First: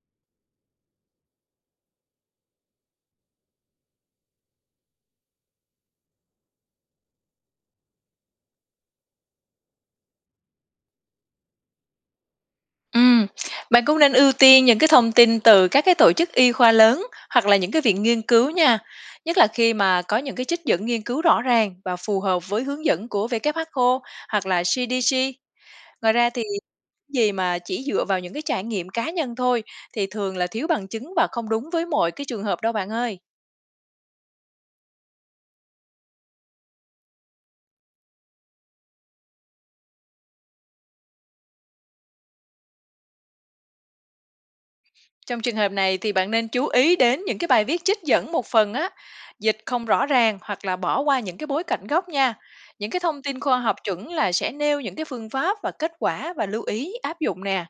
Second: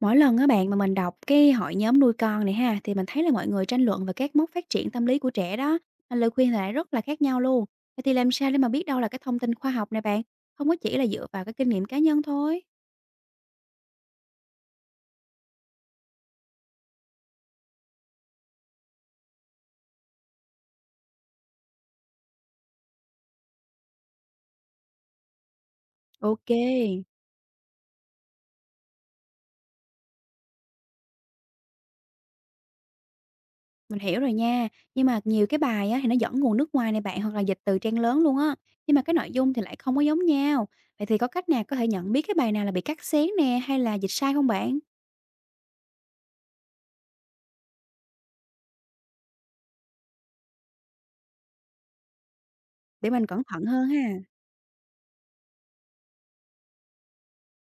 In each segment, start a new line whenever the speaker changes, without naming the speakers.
Mỗi lần á bạn mà mình đọc cái hội nhóm nuôi con này ha, thì mình thấy là mọi người tranh luận về các mốc phát triển tâm lý của trẻ đó, mà lời khuyên thì lại rất là khác nhau luôn. Vậy thì làm sao để mà biết đâu là cái thông tin khoa học này bạn, không có chỉ là dựa vào cái kinh nghiệm cá nhân thôi.
Ừm, bạn cũng nên ưu tiên những cái thông tin từ các cái tổ chức y khoa lớn hoặc là những cái viện nghiên cứu nha. Nhất là khi mà có những cái trích dẫn nghiên cứu rõ ràng và phù hợp với hướng dẫn của WHO hoặc là CDC. Ngoài ra thì
Ok.
cái gì mà chỉ dựa vào những cái trải nghiệm cá nhân thôi thì thường là thiếu bằng chứng và không đúng với mọi cái trường hợp đâu bạn ơi.
Mình hiểu rồi nha, nhưng mà nhiều cái bài á thì nó dẫn nguồn nước ngoài này bạn, hoặc là dịch từ trang lớn luôn á, nhưng mà cái nội dung thì lại không có giống nhau. Vậy thì có cách nào có thể nhận biết cái bài nào là bị cắt xén nè, hay là dịch sai không bạn,
Trong trường hợp này thì bạn nên chú ý đến những cái bài viết trích dẫn một phần á, dịch không rõ ràng hoặc là bỏ qua những cái bối cảnh gốc nha. Những cái
để
thông
mình
tin
cẩn
khoa
thận
học
hơn ha.
chuẩn là sẽ nêu những cái phương pháp và kết quả và lưu ý áp dụng nè.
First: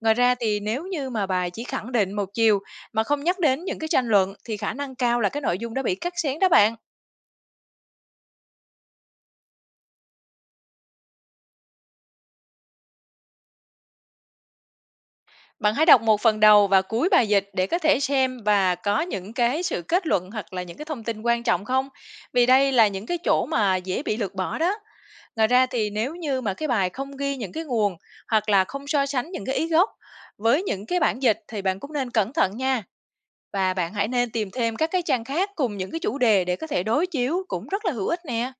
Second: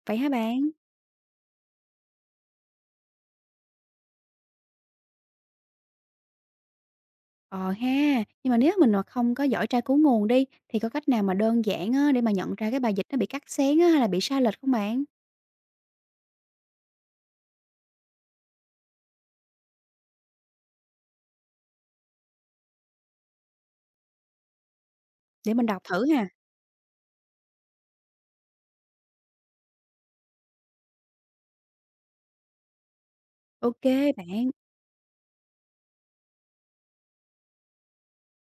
Ngoài
Vậy hả
ra thì
bạn?
nếu như mà bài chỉ khẳng định một chiều mà không nhắc đến những cái tranh luận thì khả năng cao là cái nội dung đã bị cắt xén đó bạn.
Ờ ha, nhưng mà nếu mình mà không có giỏi tra cứu nguồn đi, thì có cách nào mà đơn giản á, để mà nhận ra cái bài dịch nó bị cắt xén á, hay là bị sai lệch không bạn?
Bạn hãy đọc một phần đầu và cuối bài dịch để có thể xem và có những cái sự kết luận hoặc là những cái thông tin quan trọng không? Vì đây là những cái chỗ mà dễ bị lược bỏ đó. Ngoài
Để
ra
mình đọc
thì
thử
nếu
ha.
như mà cái bài không ghi những cái nguồn hoặc là không so sánh những cái ý gốc với những cái bản dịch thì bạn cũng nên cẩn thận nha. Và
OK
bạn hãy nên tìm
bạn,
thêm các cái trang khác cùng những cái chủ đề để có thể đối chiếu cũng rất là hữu ích nè.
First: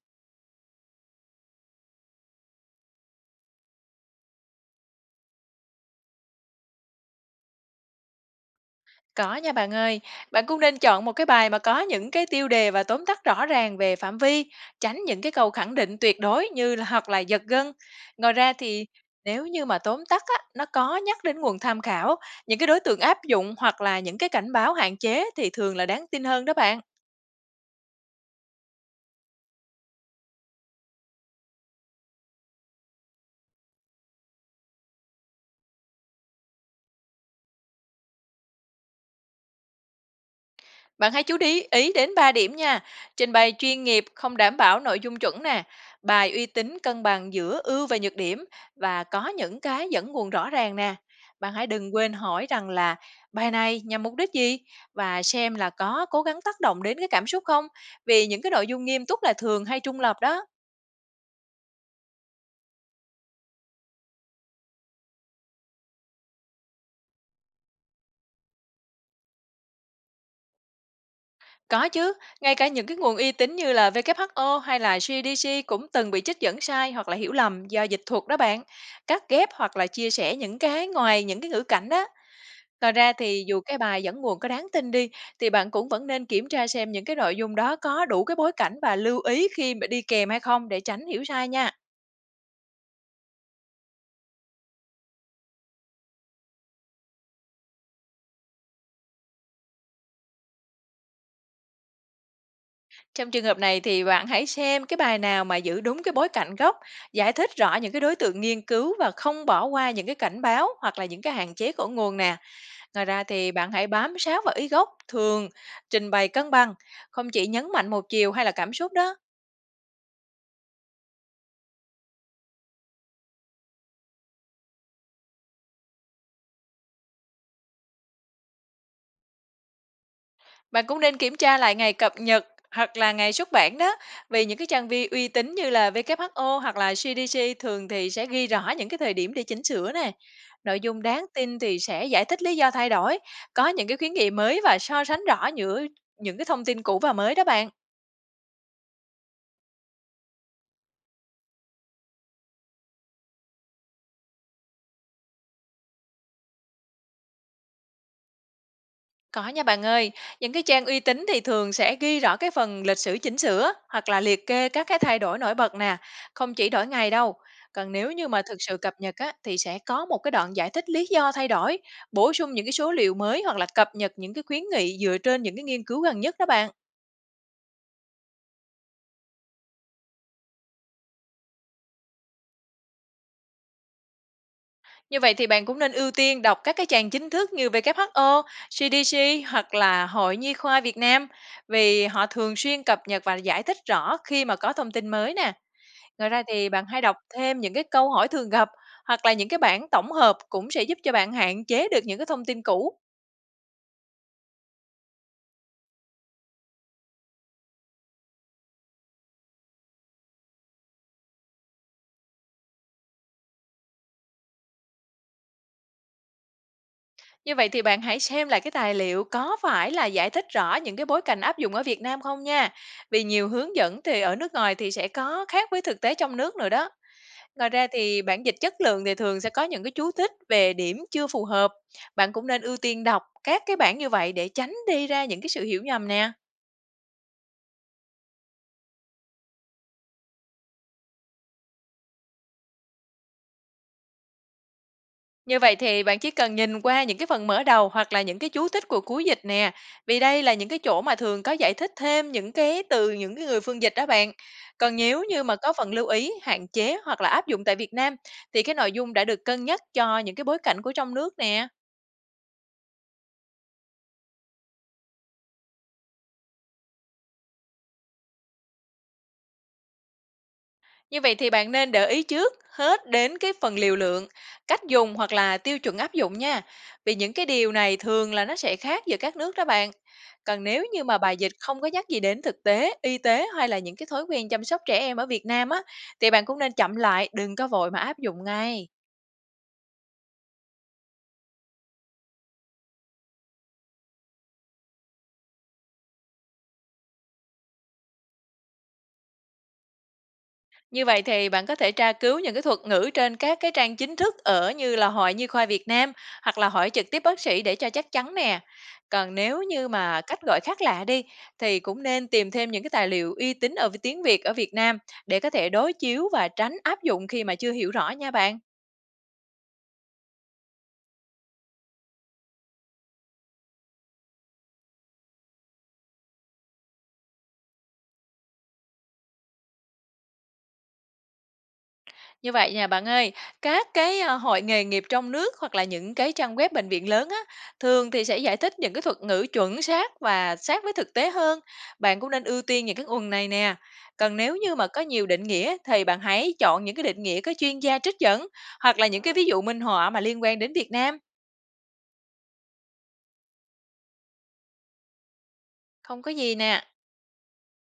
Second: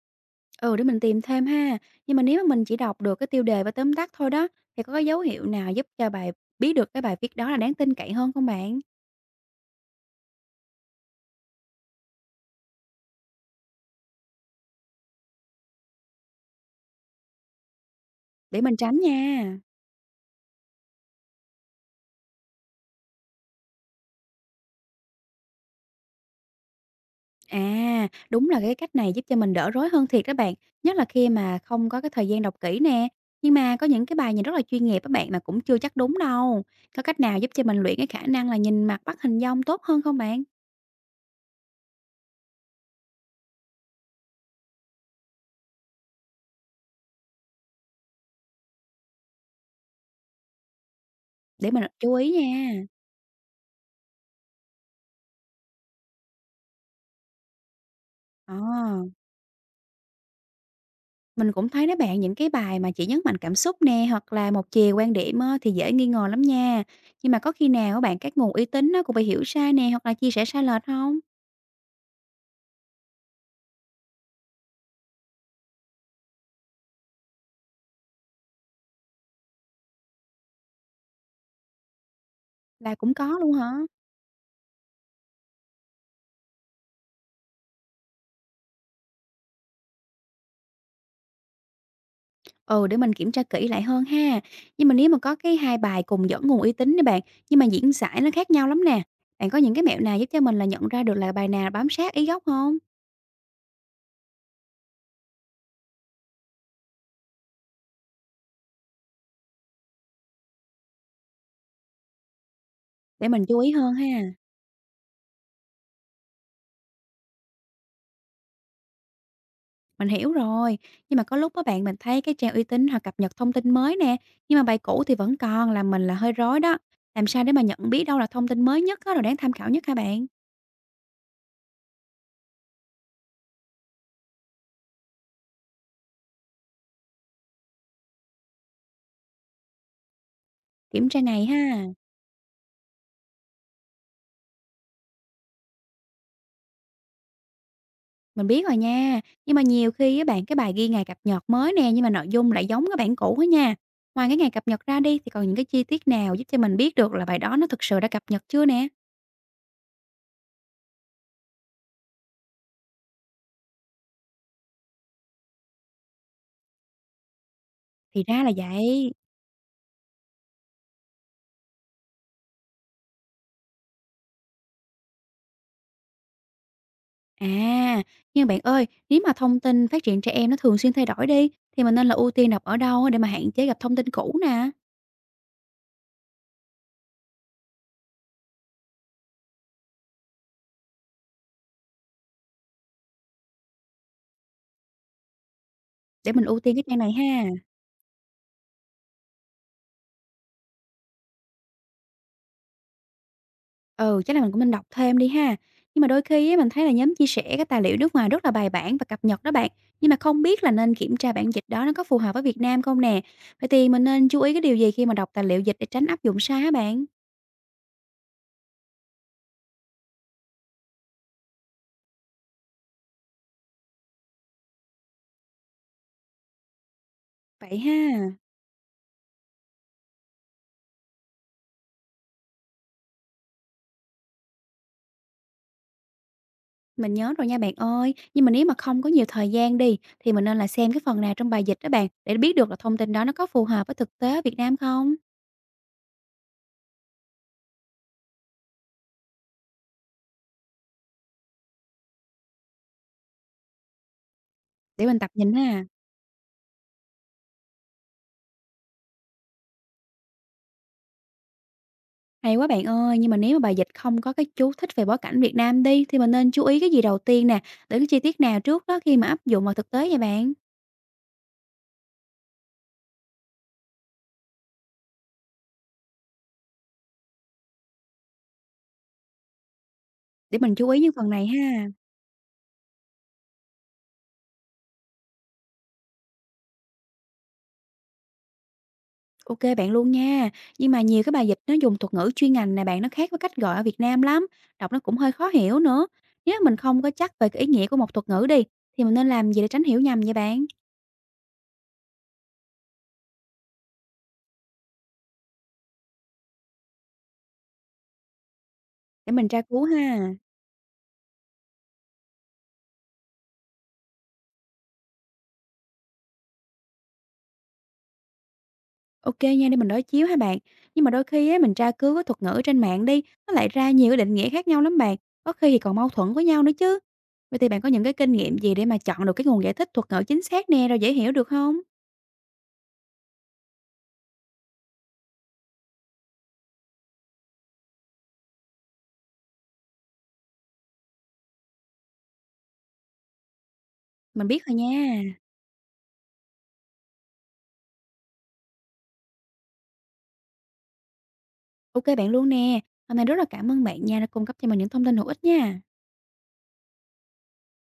ừ, để mình tìm thêm ha. Nhưng mà nếu mà mình chỉ đọc được cái tiêu đề và tóm tắt thôi đó, thì có cái dấu hiệu nào giúp cho bài biết được cái bài viết đó là đáng tin cậy hơn không bạn?
Có nha bạn ơi, bạn cũng nên chọn một cái bài mà có những cái tiêu đề và tóm tắt rõ ràng về phạm vi, tránh những cái câu khẳng định tuyệt đối như là hoặc là giật gân. Ngoài ra
Để mình
thì
tránh
nếu
nha.
như mà tóm tắt á, nó có nhắc đến nguồn tham khảo, những cái đối tượng áp dụng hoặc là những cái cảnh báo hạn chế thì thường là đáng tin hơn đó bạn.
À, đúng là cái cách này giúp cho mình đỡ rối hơn thiệt đó bạn, nhất là khi mà không có cái thời gian đọc kỹ nè. Nhưng mà có những cái bài nhìn rất là chuyên nghiệp các bạn, mà cũng chưa chắc đúng đâu. Có cách nào giúp cho mình luyện cái khả năng là nhìn mặt bắt hình dong tốt hơn không bạn?
Bạn hãy chú ý ý đến 3 điểm nha. Trình bày chuyên nghiệp không đảm bảo nội dung chuẩn nè, bài uy tín cân bằng giữa ưu và nhược điểm và có những cái dẫn nguồn rõ ràng nè. Bạn hãy
Để mình
đừng quên
chú ý
hỏi rằng
nha.
là bài này nhằm mục đích gì và xem là có cố gắng tác động đến cái cảm xúc không? Vì những cái
Ờ,
nội dung nghiêm túc là thường hay trung lập đó.
mình cũng thấy đó bạn, những cái bài mà chỉ nhấn mạnh cảm xúc nè, hoặc là một chiều quan điểm á, thì dễ nghi ngờ lắm nha. Nhưng mà có khi nào các bạn, các nguồn uy tín nó cũng bị hiểu sai nè, hoặc là chia sẻ sai lệch không?
Có chứ, ngay cả những cái nguồn uy tín như là WHO hay là CDC cũng từng bị trích dẫn sai hoặc là hiểu lầm do dịch thuật đó bạn. Cắt ghép hoặc là chia sẻ những cái ngoài những cái ngữ cảnh đó. Ngoài
Là
ra
cũng có
thì
luôn
dù
hả?
cái bài dẫn nguồn có đáng tin đi thì bạn cũng vẫn nên kiểm tra xem những cái nội dung đó có đủ cái bối cảnh và lưu ý khi mà đi kèm hay không để tránh hiểu sai nha.
Ừ, để mình kiểm tra kỹ lại hơn ha. Nhưng mà nếu mà có cái hai bài cùng dẫn nguồn uy tín đi bạn, nhưng mà diễn giải nó khác nhau lắm nè. Bạn có những cái mẹo nào giúp cho mình là nhận ra được là bài nào bám sát ý gốc không?
Trong trường hợp này thì bạn hãy xem cái bài nào mà giữ đúng cái bối cảnh gốc, giải thích rõ những cái đối tượng nghiên cứu và không bỏ qua những cái cảnh báo hoặc là những cái hạn chế của nguồn nè. Ngoài ra
Để mình
thì
chú ý
bạn hãy
hơn
bám
ha.
sát vào ý gốc, thường trình bày cân bằng, không chỉ nhấn mạnh một chiều hay là cảm xúc đó.
Mình hiểu rồi. Nhưng mà có lúc đó bạn, mình thấy cái trang uy tín hoặc cập nhật thông tin mới nè, nhưng mà bài cũ thì vẫn còn làm mình là hơi rối đó. Làm sao để mà nhận biết đâu là thông tin mới nhất á, rồi đáng tham khảo nhất hả bạn?
Bạn cũng nên kiểm tra lại ngày cập nhật hoặc là ngày xuất bản đó, vì những cái trang vi uy tín như là WHO hoặc là CDC thường thì sẽ ghi rõ những cái thời điểm để chỉnh sửa nè. Nội dung
Kiểm tra
đáng
ngày
tin thì
ha.
sẽ giải thích lý do thay đổi, có những cái khuyến nghị mới và so sánh rõ giữa những cái thông tin cũ và mới đó bạn.
Mình biết rồi nha, nhưng mà nhiều khi á bạn, cái bài ghi ngày cập nhật mới nè, nhưng mà nội dung lại giống cái bản cũ á nha. Ngoài cái ngày cập nhật ra đi, thì còn những cái chi tiết nào giúp cho mình biết được là bài đó nó thực sự đã cập nhật chưa nè?
Có nha bạn ơi, những cái trang uy tín thì thường sẽ ghi rõ cái phần lịch sử chỉnh sửa hoặc là liệt kê các cái thay đổi nổi bật nè, không chỉ đổi ngày đâu. Còn nếu
Thì
như mà
ra là
thực sự cập
vậy.
nhật á, thì sẽ có một cái đoạn giải thích lý do thay đổi, bổ sung những cái số liệu mới hoặc là cập nhật những cái khuyến nghị dựa trên những cái nghiên cứu gần nhất đó bạn.
À, nhưng bạn ơi, nếu mà thông tin phát triển trẻ em nó thường xuyên thay đổi đi, thì mình nên là ưu tiên đọc ở đâu để mà hạn chế gặp thông tin cũ nè?
Như vậy thì bạn cũng nên ưu tiên đọc các cái trang chính thức như WHO, CDC hoặc là Hội Nhi khoa Việt Nam vì họ thường xuyên cập nhật và giải thích rõ khi mà có thông tin mới nè. Ngoài
Để
ra
mình ưu
thì
tiên cái
bạn
trang
hãy
này
đọc
ha.
thêm những cái câu hỏi thường gặp hoặc là những cái bản tổng hợp cũng sẽ giúp cho bạn hạn chế được những cái thông tin cũ.
Ừ, chắc là mình cũng nên đọc thêm đi ha. Nhưng mà đôi khi á, mình thấy là nhóm chia sẻ cái tài liệu nước ngoài rất là bài bản và cập nhật đó bạn. Nhưng mà không biết là nên kiểm tra bản dịch đó nó có phù hợp với Việt Nam không nè. Vậy thì mình nên chú ý cái điều gì khi mà đọc tài liệu dịch để tránh áp dụng sai hả bạn?
Như vậy thì bạn hãy xem lại cái tài liệu có phải là giải thích rõ những cái bối cảnh áp dụng ở Việt Nam không nha. Vì nhiều hướng dẫn thì ở nước ngoài thì sẽ có khác với thực tế trong nước nữa đó. Ngoài
Vậy
ra thì
ha.
bản dịch chất lượng thì thường sẽ có những cái chú thích về điểm chưa phù hợp. Bạn cũng nên ưu tiên đọc các cái bản như vậy để tránh đi ra những cái sự hiểu nhầm nè.
Mình nhớ rồi nha bạn ơi. Nhưng mà nếu mà không có nhiều thời gian đi, thì mình nên là xem cái phần nào trong bài dịch đó bạn, để biết được là thông tin đó nó có phù hợp với thực tế ở Việt Nam không?
Như vậy thì bạn chỉ cần nhìn qua những cái phần mở đầu hoặc là những cái chú thích của cuối dịch nè, vì đây là những cái chỗ mà thường có giải thích thêm những cái từ những cái người phương dịch đó bạn. Còn
Để mình
nếu
tập
như
nhìn
mà có
ha.
phần lưu ý, hạn chế hoặc là áp dụng tại Việt Nam thì cái nội dung đã được cân nhắc cho những cái bối cảnh của trong nước nè.
Hay quá bạn ơi, nhưng mà nếu mà bài dịch không có cái chú thích về bối cảnh Việt Nam đi, thì mình nên chú ý cái gì đầu tiên nè, để cái chi tiết nào trước đó khi mà áp dụng vào thực tế vậy bạn?
Như vậy thì bạn nên để ý trước hết đến cái phần liều lượng, cách dùng hoặc là tiêu chuẩn áp dụng nha. Vì những cái điều này thường là nó sẽ khác giữa các nước đó bạn.
Để
Còn
mình
nếu
chú ý
như
những
mà
phần
bài
này
dịch không
ha.
có nhắc gì đến thực tế, y tế hay là những cái thói quen chăm sóc trẻ em ở Việt Nam á, thì bạn cũng nên chậm lại, đừng có vội mà áp dụng ngay.
Ok bạn luôn nha. Nhưng mà nhiều cái bài dịch nó dùng thuật ngữ chuyên ngành này bạn, nó khác với cách gọi ở Việt Nam lắm, đọc nó cũng hơi khó hiểu nữa. Nếu mình không có chắc về cái ý nghĩa của một thuật ngữ đi, thì mình nên làm gì để tránh hiểu nhầm vậy bạn?
Như vậy thì bạn có thể tra cứu những cái thuật ngữ trên các cái trang chính thức ở như là Hội Nhi khoa Việt Nam hoặc là hỏi trực tiếp bác sĩ để cho chắc chắn nè.
Để
Còn
mình
nếu
tra cứu
như mà
ha.
cách gọi khác lạ đi thì cũng nên tìm thêm những cái tài liệu uy tín ở tiếng Việt ở Việt Nam để có thể đối chiếu và tránh áp dụng khi mà chưa hiểu rõ nha bạn.
OK nha, để mình đối chiếu ha bạn. Nhưng mà đôi khi á, mình tra cứu cái thuật ngữ trên mạng đi, nó lại ra nhiều cái định nghĩa khác nhau lắm bạn, có khi thì còn mâu thuẫn với nhau nữa chứ. Vậy thì bạn có những cái kinh nghiệm gì để mà chọn được cái nguồn giải thích thuật ngữ chính xác nè, rồi dễ hiểu được không?
Như vậy nha bạn ơi, các cái, hội nghề nghiệp trong nước hoặc là những cái trang web bệnh viện lớn á, thường thì sẽ giải thích những cái thuật ngữ chuẩn xác và sát với thực tế hơn. Bạn cũng nên ưu tiên những cái nguồn này nè. Còn
Mình
nếu
biết
như
rồi
mà có
nha.
nhiều định nghĩa thì bạn hãy chọn những cái định nghĩa có chuyên gia trích dẫn hoặc là những cái ví dụ minh họa mà liên quan đến Việt Nam.
OK bạn luôn nè. Hôm nay rất là cảm ơn bạn nha, đã cung cấp cho mình những thông tin hữu ích nha.
Không có gì nè.